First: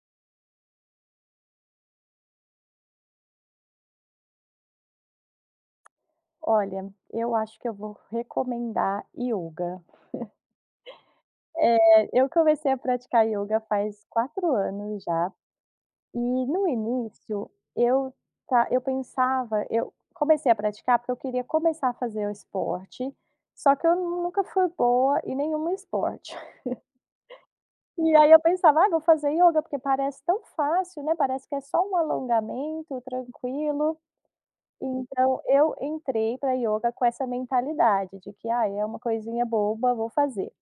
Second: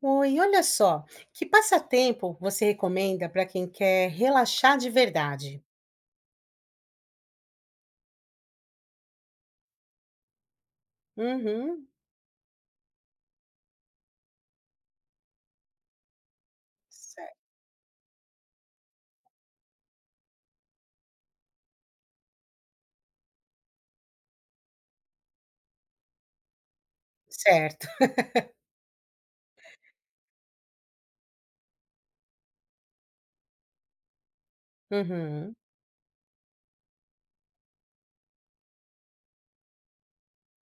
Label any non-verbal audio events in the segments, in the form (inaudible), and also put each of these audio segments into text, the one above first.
Oi, olha só, que passatempo você recomenda para quem quer relaxar de verdade? Olha, eu acho que eu vou recomendar yoga. Uhum. Eu comecei a praticar yoga faz 4 anos já, e no cer início eu eu comecei a praticar porque eu queria começar a fazer o esporte, só que eu nunca fui boa em nenhum esporte. (laughs) certo. (laughs) E aí eu pensava: "Ah, vou fazer yoga porque parece tão fácil, né, parece que é só um alongamento tranquilo". Então, Uhum. eu entrei para yoga com essa mentalidade de que: ah é uma coisinha boba, vou fazer".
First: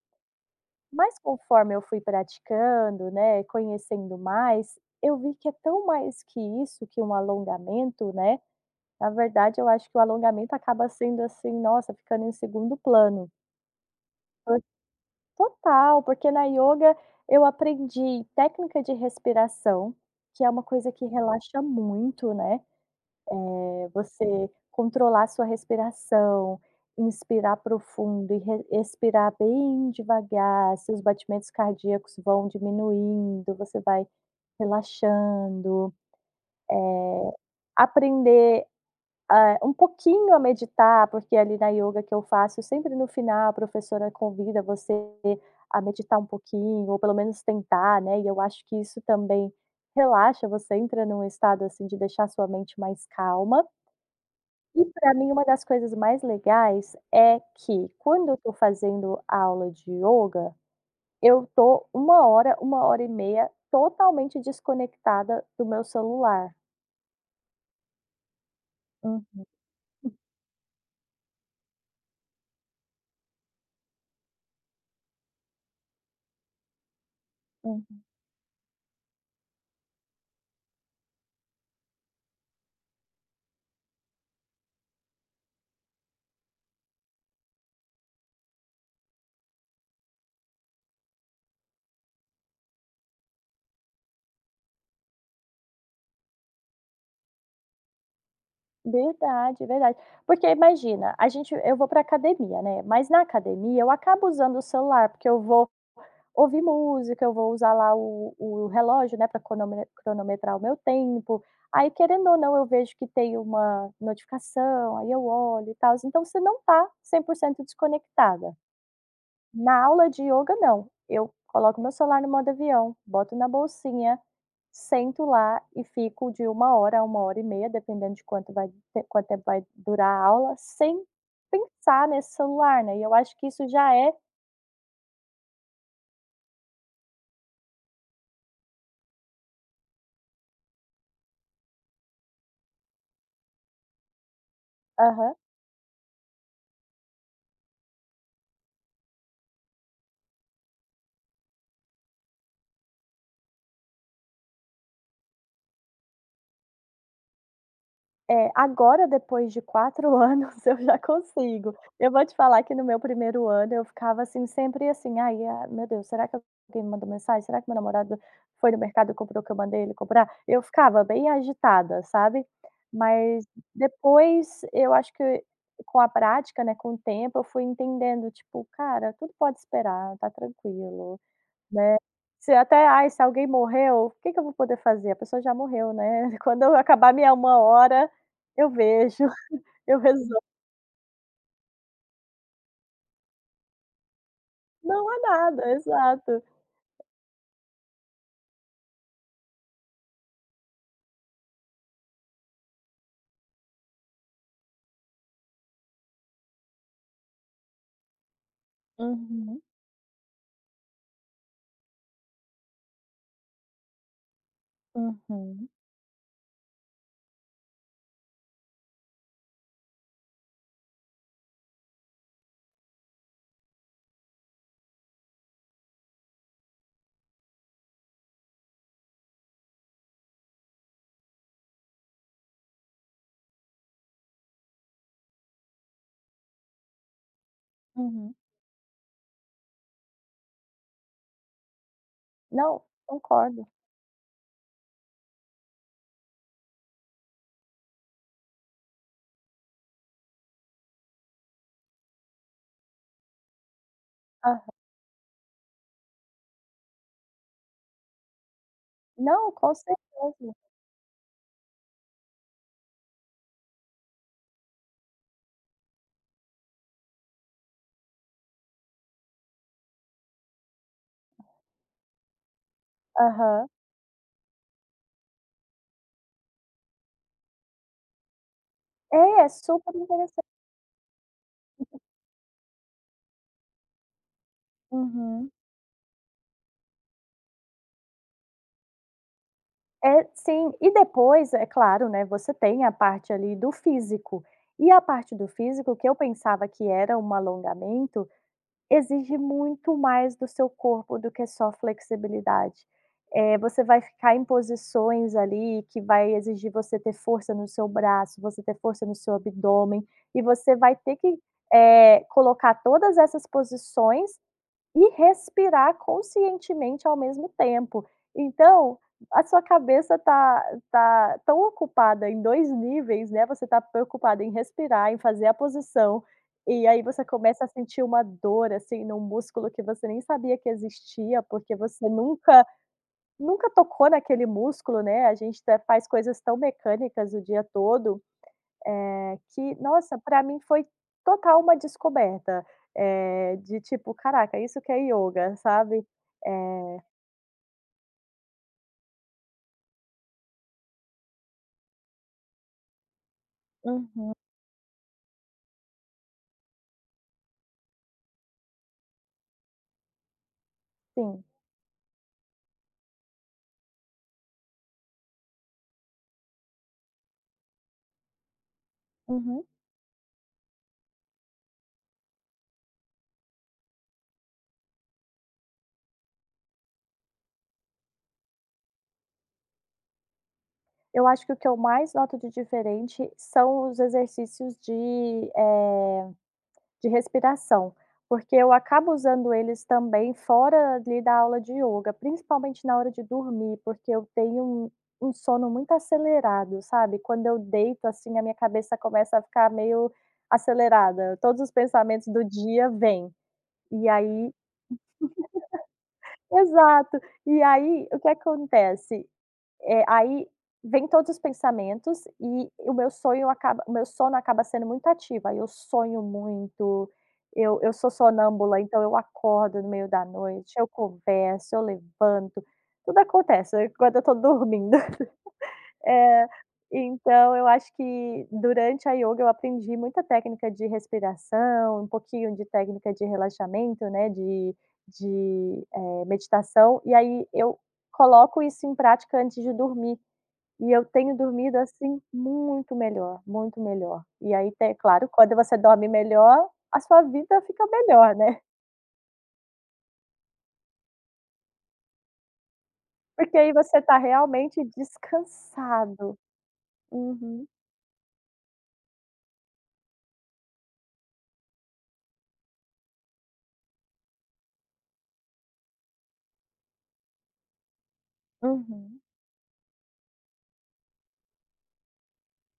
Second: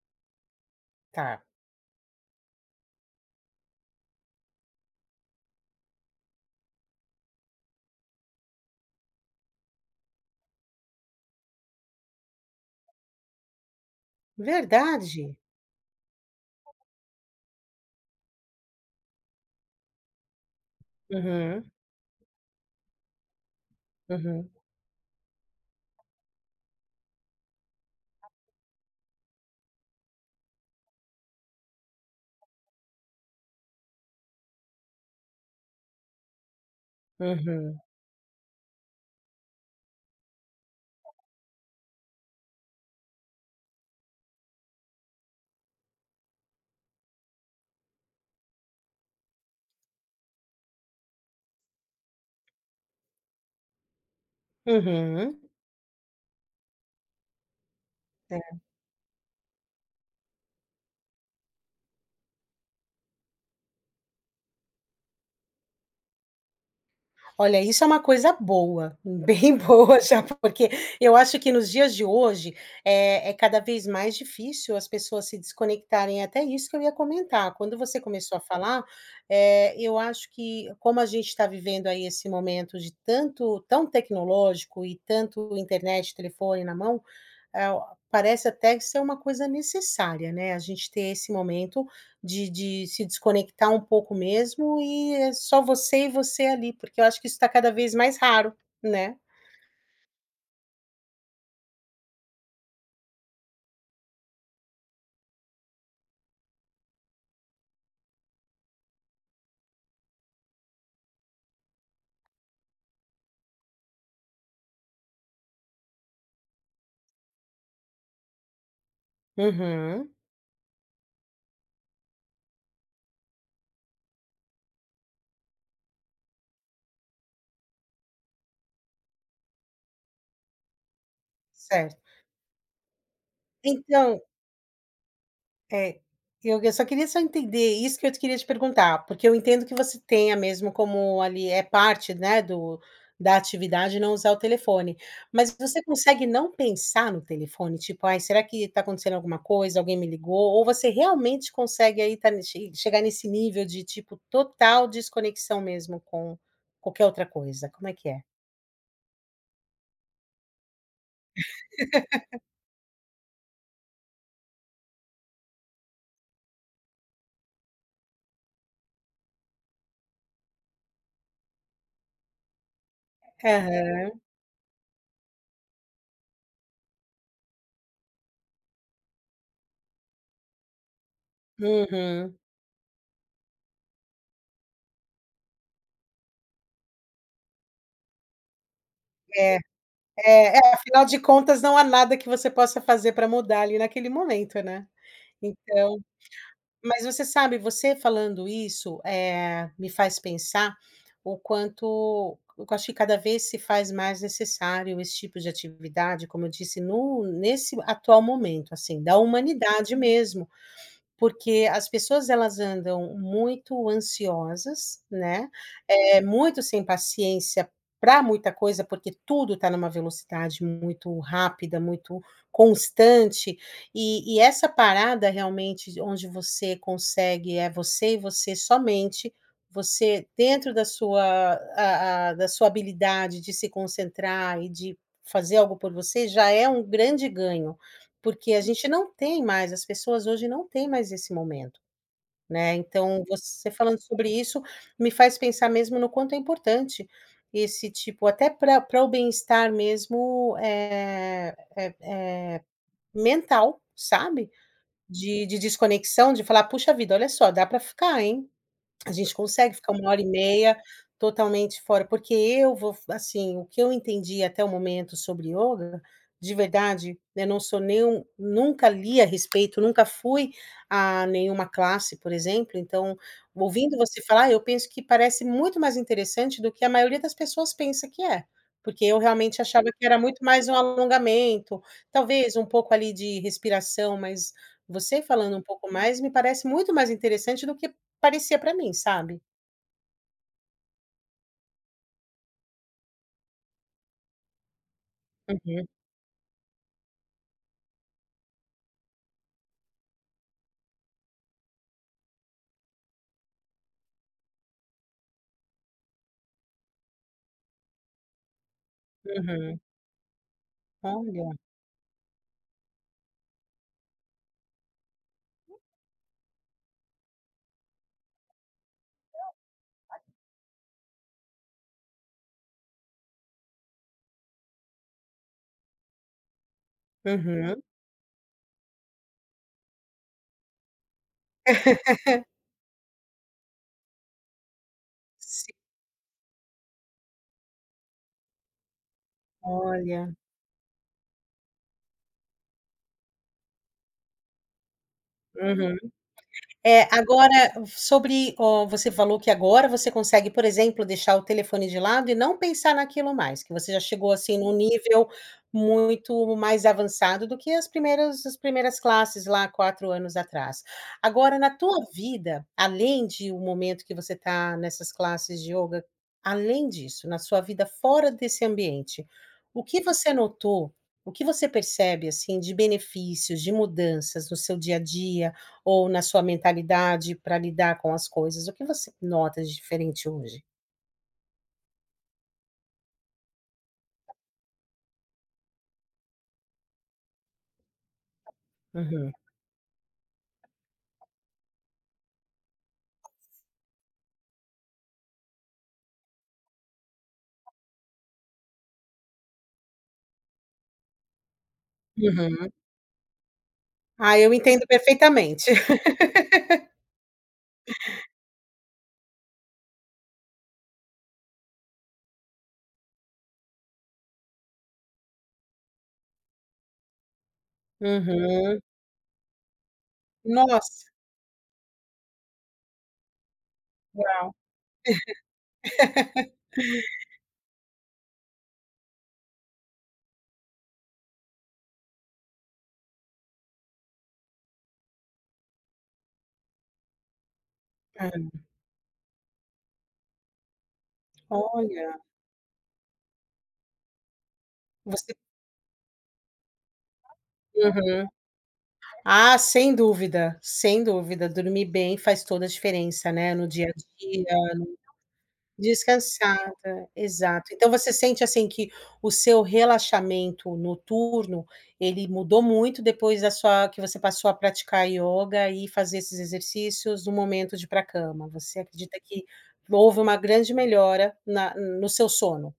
Mas Tá. conforme eu fui praticando, né, conhecendo mais, eu vi que é tão mais que isso, que um alongamento, né. Na verdade, eu acho que o alongamento acaba sendo, assim, nossa, ficando em segundo plano. Por Verdade? total, porque na yoga eu aprendi técnica de respiração, que é uma coisa que relaxa Uhum, muito, né. É você uhum, controlar sua respiração, inspirar profundo e re expirar bem devagar, seus batimentos cardíacos vão diminuindo, você vai relaxando. uhum, Aprender, um pouquinho a meditar, porque ali na yoga que eu faço, sempre no final a professora convida você a meditar um pouquinho, ou pelo menos tentar, né, e eu acho que isso também relaxa, você entra num estado, assim, de deixar sua mente mais calma. E para mim uhum. uma das coisas mais legais é que quando eu É. estou fazendo aula de yoga, eu tô 1 hora, 1 hora e meia totalmente desconectada do meu celular. Olha, isso é uma coisa boa, Hum, bem (laughs) boa já, porque eu acho que nos dias de hoje é cada vez mais difícil as pessoas se desconectarem. É até isso que eu ia comentar. Quando você uhum. começou a falar, eu acho que como a gente está vivendo aí esse momento de tanto tão tecnológico e tanto internet, telefone na mão, é parece até ser uma coisa necessária, né, a gente ter esse momento de se desconectar um pouco mesmo e é só você e você ali, porque eu acho que isso está cada vez mais raro, né. Verdade, verdade. Porque imagina, a gente eu vou para academia, né, mas na academia eu acabo usando o celular, porque eu vou ouvir música, eu vou usar lá o relógio, né, para cronometrar o meu tempo. Aí, querendo ou não, eu vejo que tem uma notificação, aí eu olho e tals. Então você não tá 100% desconectada. Na aula Uhum. de yoga não. Eu coloco meu celular no modo avião, boto na bolsinha, sento lá e fico de 1 hora a 1 hora e meia, dependendo de quanto tempo vai durar a aula, sem Certo. pensar nesse celular, né. E eu acho que isso já é Então é, eu só queria só entender isso que eu te queria te perguntar, porque eu entendo que você tenha mesmo como ali é parte, né, do da atividade não usar o telefone, aham. mas você consegue não pensar no telefone? Tipo: "Ai, será que está acontecendo alguma coisa? Alguém me ligou?" Ou você realmente consegue aí tá nesse nível de, tipo, total desconexão mesmo com qualquer outra coisa? Como é que é? É, agora depois de 4 (laughs) anos eu já consigo. Eu vou te falar que no meu primeiro ano eu ficava, assim, sempre assim: "Ai, ah, meu Deus, será que alguém me mandou mensagem? Será que meu namorado foi no mercado e comprou o que eu mandei ele comprar?". Eu ficava bem agitada, sabe. Mas Aham. depois eu acho que com a prática, né, com o tempo eu fui entendendo, tipo: "Cara, tudo pode esperar, tá tranquilo". Né, Uhum. se até: "Ai, se alguém morreu, o que que eu vou poder fazer? A pessoa já morreu, né, (laughs) quando eu acabar minha 1 hora, eu vejo, É, (laughs) eu resolvo". é, afinal de contas não há nada que você possa fazer para mudar ali naquele momento, né? Não há nada, Então exato. mas você sabe, você falando isso, me faz pensar o quanto eu acho que cada vez se faz mais necessário esse tipo de atividade, como eu disse, no nesse atual momento, assim, da Uhum, humanidade mesmo. Porque as pessoas elas andam muito ansiosas, né, uhum, é muito sem paciência para muita coisa, porque tudo está numa velocidade muito rápida, muito constante, e essa parada realmente onde você consegue é você e você somente, você dentro da sua a da sua habilidade de se concentrar e de fazer algo por você já é um grande ganho. uhum. Porque a gente não tem mais, as pessoas hoje não têm mais esse momento, né, Não, então concordo. você falando sobre isso, me faz pensar mesmo no quanto é importante esse tipo até para pra o bem-estar mesmo, mental, sabe, Aham. de desconexão, de falar: "Puxa vida, olha só, dá para ficar, hein". A gente Não, consegue com ficar uma hora e certeza. meia totalmente fora, porque eu vou assim, o que eu entendi até o momento sobre yoga de verdade, eu não sou nenhum nunca li a respeito, nunca fui a nenhuma classe, por exemplo, então, Aham. ouvindo você falar, eu penso que parece muito mais interessante do que a maioria das pessoas pensa que é, porque eu É, é realmente achava super que era muito interessante. mais um alongamento, talvez um pouco ali de respiração, mas você Uhum. falando um pouco mais, me parece muito mais interessante do que parecia pra mim, sabe. É, sim. E depois, é claro, né, você tem a parte ali do físico. E a parte do Uhum, físico, que eu pensava que era um alongamento, exige muito mais do seu corpo do que só flexibilidade. Você vai ficar em posições ali que vai exigir você ter força no seu braço, você ter força no seu uhum. abdômen, e você vai ter que, Olha. Colocar todas essas posições e respirar conscientemente ao mesmo tempo. Então, a sua cabeça tá tão ocupada em 2 níveis, né, você tá preocupada em respirar, em fazer a posição, e aí você começa a Uhum. sentir uma dor, assim, num músculo que você nem sabia que existia, porque você nunca nunca tocou naquele músculo, né, a gente Se até faz coisas tão mecânicas o dia todo, é que, nossa, Olha. para mim foi total uma descoberta, de tipo: "Caraca, isso que é yoga", Uhum. sabe? É, Eh agora, sobre você falou que agora você consegue, por exemplo, deixar o telefone de lado e não pensar naquilo mais, que você já Uhum, chegou, assim, num nível muito mais avançado do que as primeiras classes lá 4 anos atrás. sim. Agora na tua vida, além de o momento que você está nessas classes de yoga além disso, na sua vida fora desse ambiente, Uhum. o que você notou, o que você percebe, assim, de benefícios, de mudanças no seu dia a dia, ou na sua mentalidade para lidar com as coisas? O que você nota de diferente hoje? Eu acho que o que eu mais noto de diferente são os exercícios de respiração, porque eu acabo Uhum, usando eles também fora ali da aula de yoga, principalmente na hora de dormir, porque eu tenho um sono muito acelerado, sabe? Quando eu deito, assim, a minha cabeça começa a ficar meio acelerada, todos os pensamentos do uhum. dia vêm. E Ah, aí eu entendo perfeitamente. (laughs) (laughs) exato. E aí, o que acontece? Aí vem todos os pensamentos e o meu sono acaba sendo muito ativo, aí eu sonho muito, eu sou Uhum. sonâmbula, então eu acordo no meio da noite, eu Nossa, converso, eu levanto, tudo acontece né, quando eu estou uau. dormindo. (laughs) Eh, então eu acho que durante a yoga eu aprendi muita técnica de respiração, um pouquinho de técnica de relaxamento, né, de meditação, e aí eu Hã. coloco isso em prática antes de dormir. E eu tenho dormido, assim, Olha, muito melhor, muito melhor. E aí tem claro, você quando você dorme melhor, a sua vida fica uhum. melhor, né, Ah, sem dúvida, sem dúvida, dormir bem faz toda a diferença, (laughs) né, porque no aí dia a você está dia. realmente descansado. Descansada, Uhum, exato. Então você sente, assim, que o seu relaxamento noturno, ele mudou muito depois da sua que você passou a praticar ioga e fazer esses exercícios no momento de ir para a cama. Você acredita uhum. que houve uma grande melhora na no seu sono?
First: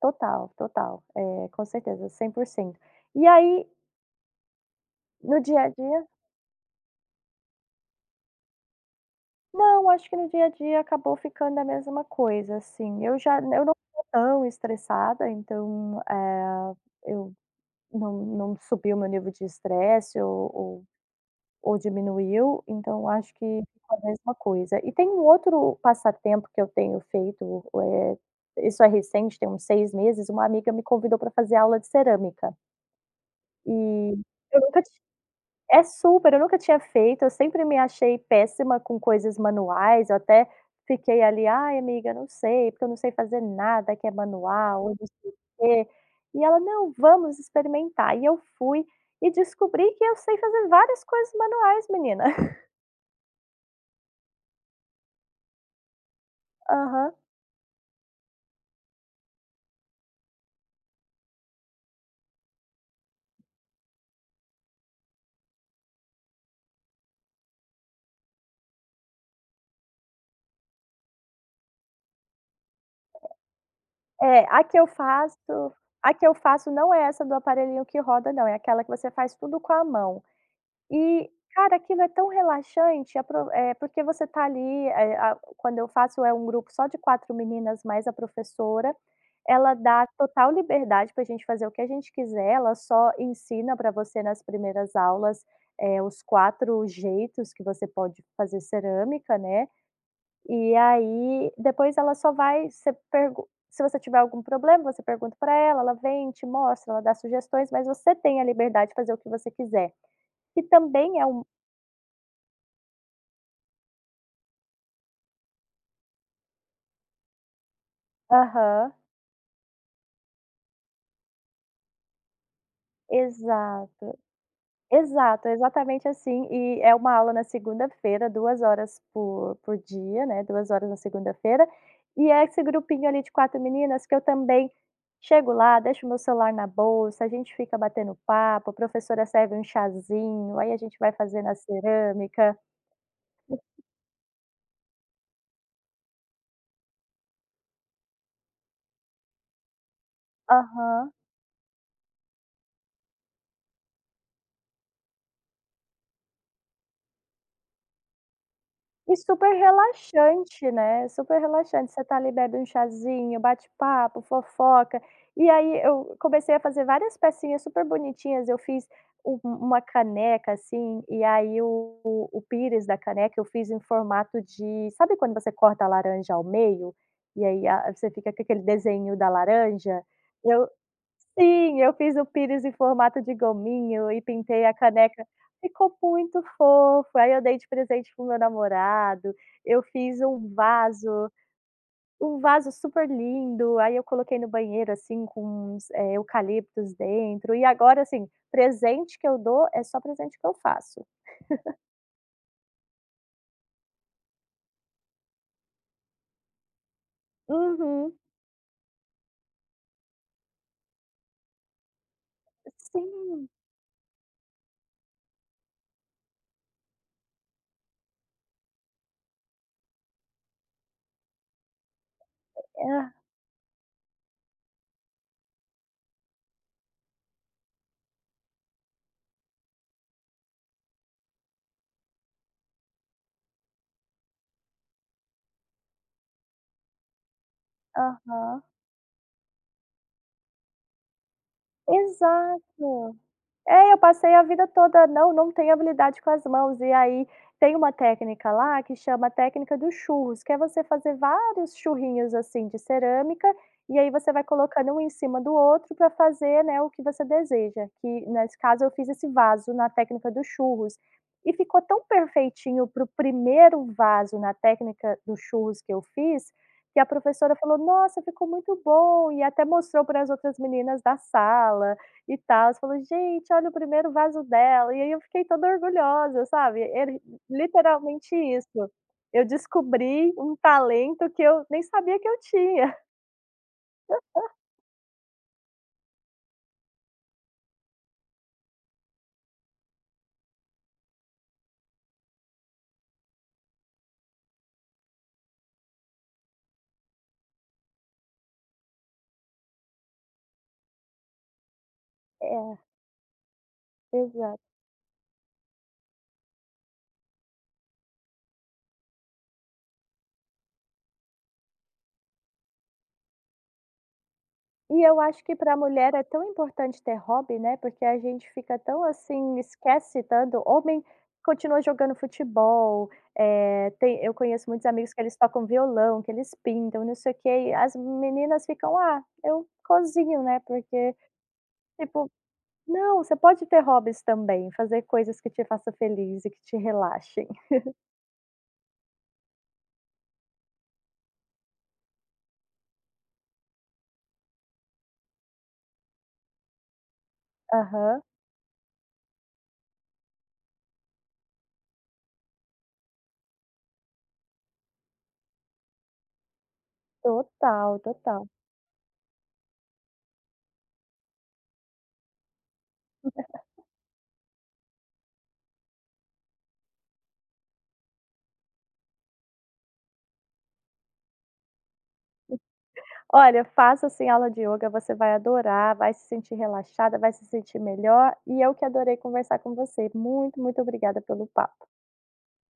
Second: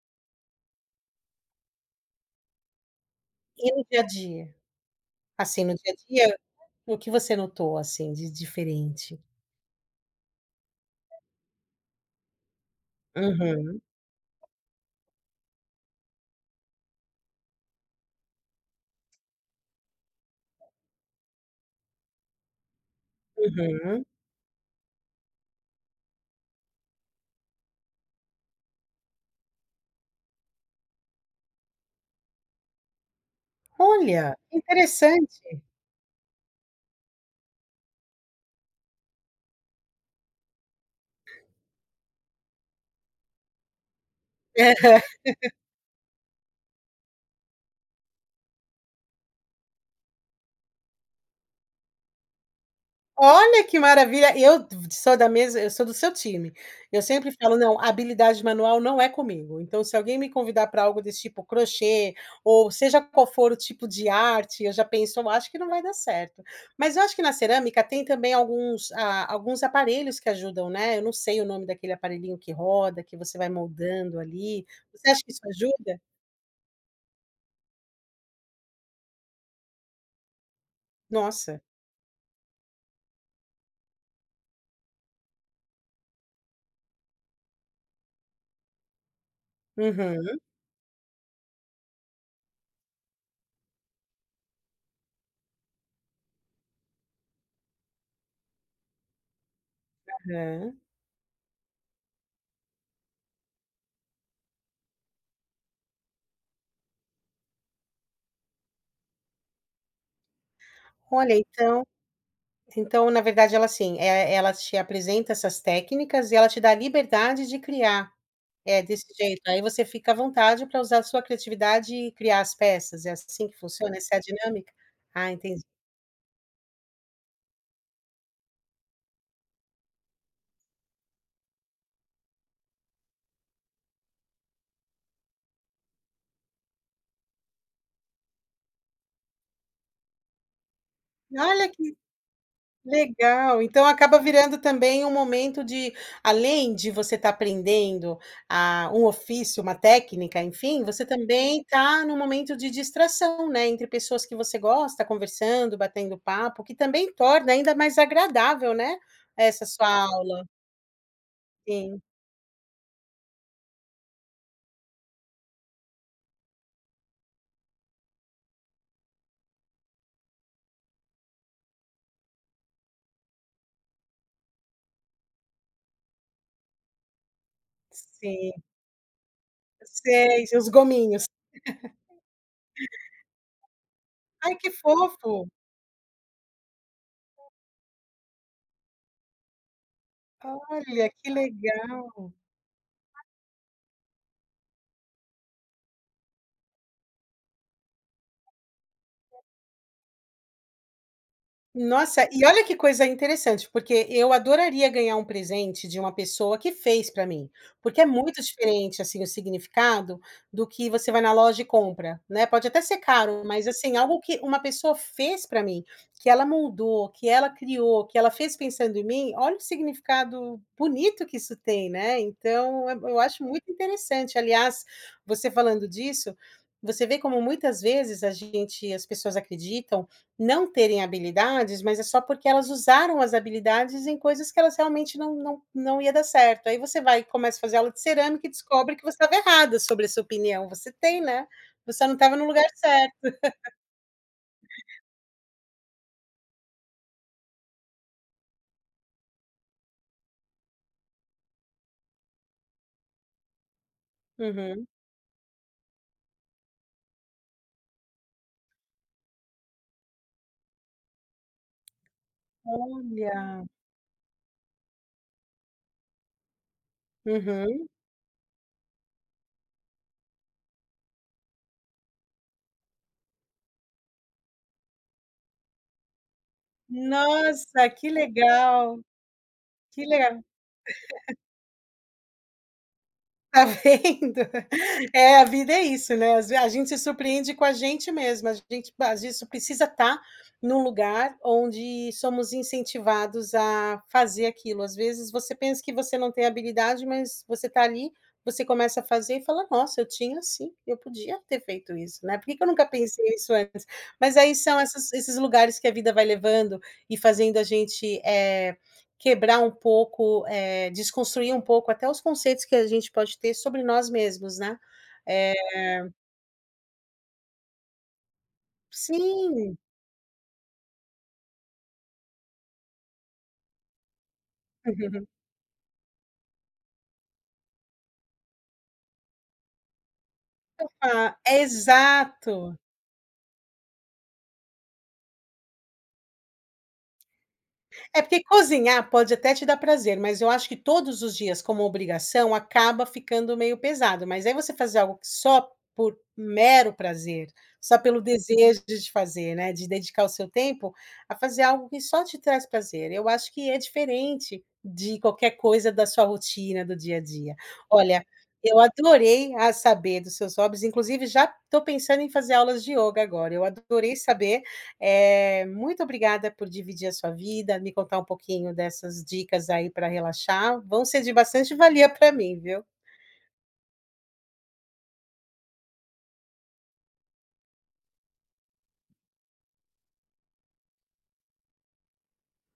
Total, total. É, com certeza, 100%. E aí, E no dia a dia? no dia Assim, a no dia a dia dia, o que você notou, assim, de diferente? não, acho que no dia a dia acabou ficando a mesma coisa, assim. Eu já eu não Uhum, tô tão estressada, então, eu não não subiu o meu nível de estresse ou Ou diminuiu, então acho que ficou uhum. a mesma coisa. E tem um outro passatempo que eu tenho feito, isso é recente, tem uns 6 meses, uma amiga me convidou para fazer aula de cerâmica, e Olha, eu nunca ti interessante. é super, eu nunca tinha feito, eu sempre me achei péssima com coisas manuais, eu até fiquei ali: "Ai amiga, não sei, porque eu não sei fazer nada que é manual e não (laughs) sei o quê". E ela: "Não, vamos experimentar". E eu fui e descobri que eu sei fazer várias coisas manuais menina. Olha que maravilha, eu sou da mesma eu sou do seu time. Eu Aham. sempre falo: "Não, habilidade manual não é comigo". Então, se alguém me convidar para algo desse tipo crochê, ou seja qual for o tipo de arte, eu já penso: "Eu acho que não vai dar certo". Mas eu acho que na cerâmica tem também alguns aparelhos que ajudam, né, eu não sei o nome daquele aparelhinho que roda, que você vai moldando É, ali. Você acha que isso ajuda? a que eu faço não é essa do aparelhinho que roda não, é aquela que você faz tudo com a mão. E, Nossa. cara, aquilo é tão relaxante, porque você tá ali, eh, a quando eu faço é um grupo só de 4 meninas mais a professora, ela dá Uhum, total liberdade para a gente fazer o que a gente quiser, ela só ensina para você nas primeiras aulas, os 4 jeitos que você pode fazer cerâmica, né. E aham. aí, depois ela só vai você pergun se você tiver algum problema, você pergunta para ela, ela vem, te mostra, ela dá sugestões, mas você tem a liberdade de fazer o que você quiser. E também é Olha, um então, na verdade, ela assim, é ela te apresenta essas técnicas e ela te dá a liberdade de criar. É aham, desse jeito, aí você fica à vontade para usar a sua criatividade e criar as peças, é assim que funciona? Essa é exato. a dinâmica? Ah, Exato, é entendi. exatamente assim. E é uma aula na segunda-feira, 2 horas por dia, né, 2 horas na segunda-feira, e é esse grupinho ali de 4 meninas que eu também chego lá, deixo o meu celular na bolsa, a gente fica batendo papo, a professora serve um chazinho, aí a gente vai fazer na Olha que cerâmica. legal, então acaba virando também um momento de além de você estar aprendendo a um ofício, uma técnica, enfim, você Aham. também está num momento de distração, né, entre pessoas que você gosta, conversando, batendo papo, que também torna ainda mais agradável, né, E super essa sua aula. relaxante, né, super relaxante, Sim, você tá ali bebe um chazinho, bate papo, fofoca, e aí eu comecei a fazer várias pecinhas super bonitinhas, eu fiz uma caneca, assim, e aí o pires da caneca eu fiz em formato de sabe quando você corta a laranja ao meio, e aí a você fica com sim, aquele desenho da laranja? sei, os Eu gominhos. Sim, eu fiz o pires em formato de gominho e Ai, pintei que a caneca. fofo. Ficou muito fofo, aí eu dei de presente para o meu namorado, eu fiz Olha, que legal. um vaso super lindo, aí eu coloquei no banheiro, assim, com uns, eucaliptos dentro. E agora, assim, presente que eu dou é só presente que eu faço. Nossa, e olha que coisa interessante, porque eu adoraria ganhar um presente de uma pessoa que fez para mim, porque é Uhum. muito diferente, assim, o significado do que você vai na loja e compra, né, pode até ser caro, Sim. mas, assim, algo que uma pessoa fez para mim, que ela moldou, que ela criou, que ela fez pensando em mim, olha o significado bonito que isso tem, né, então eu Hã, eu acho muito interessante. Aliás, você falando disso, você vê como muitas vezes a gente as pessoas acreditam não terem habilidades, mas é só porque elas usaram as habilidades em coisas que elas realmente não ia dar certo. Aí você vai e começa a fazer aula de cerâmica e aham. descobre que você estava errada sobre essa opinião. Você tem, né, você não estava no lugar Exato. certo. É, eu passei a vida toda não, não tenho habilidade com as mãos. E aí tem uma técnica lá que chama a técnica dos churros, que é você fazer vários churrinhos, assim, de cerâmica, e aí você vai Uhum. colocando um em cima do outro para fazer, né, o que você deseja. Que nesse caso eu fiz esse vaso na técnica dos churros. E ficou tão perfeitinho para o Olha. primeiro vaso na técnica dos churros que eu fiz, que a professora falou: Uhum. "Nossa, ficou muito bom", e até mostrou para as outras meninas da sala. E tal, tals, falou: "Gente, olha o primeiro vaso dela". E aí eu fiquei toda orgulhosa, sabe. Era Nossa, que literalmente isso, legal, eu que descobri legal. um talento que eu nem sabia que eu tinha. (laughs) Tá vendo? É, a vida é isso, né, às ve a gente se surpreende com a gente mesma, a gente às vezes precisa estar num lugar onde somos incentivados a fazer aquilo. Às vezes você pensa que você não tem habilidade, mas você tá ali, você começa a fazer e fala: "Nossa, eu tinha sim, eu podia ter feito isso, né, por que que eu nunca (laughs) pensei isso antes?". É, Mas aí exato. são essas esses lugares que a vida vai levando e fazendo a gente, quebrar um pouco, desconstruir um pouco até os conceitos que a gente pode ter sobre nós mesmos, né. E eu acho Eh que para a mulher é tão importante ter hobby, né, porque a gente fica tão assim, sim. esquece tanto homem continua jogando futebol, tem eu conheço muitos amigos que eles (laughs) tocam violão, que eles pintam, não sei o quê, e as meninas ficam: "Ah, eu cozinho", né, porque Ah, tipo, exato. não, você pode ter hobbies também, fazer coisas que te faça feliz e que te relaxem. É porque cozinhar pode até te dar prazer, mas eu acho que todos os dias como obrigação acaba ficando meio pesado, mas aí você fazer algo que só por mero prazer, só pelo Aham, desejo de fazer, né, de dedicar o seu tempo a fazer algo que só te traz prazer. Eu acho que é diferente de qualquer coisa da sua rotina, do dia a dia. total, Olha, total. eu adorei a saber dos seus hobbies, inclusive já estou pensando em fazer aulas de yoga agora. Eu adorei saber é muito obrigada por dividir a sua vida, me contar um pouquinho dessas dicas aí para relaxar, vão ser de bastante valia para mim, viu? Olha, faça assim aula de yoga, você vai adorar, vai se sentir relaxada, vai se sentir melhor, e eu que adorei conversar com você. Muito, muito obrigada pelo papo.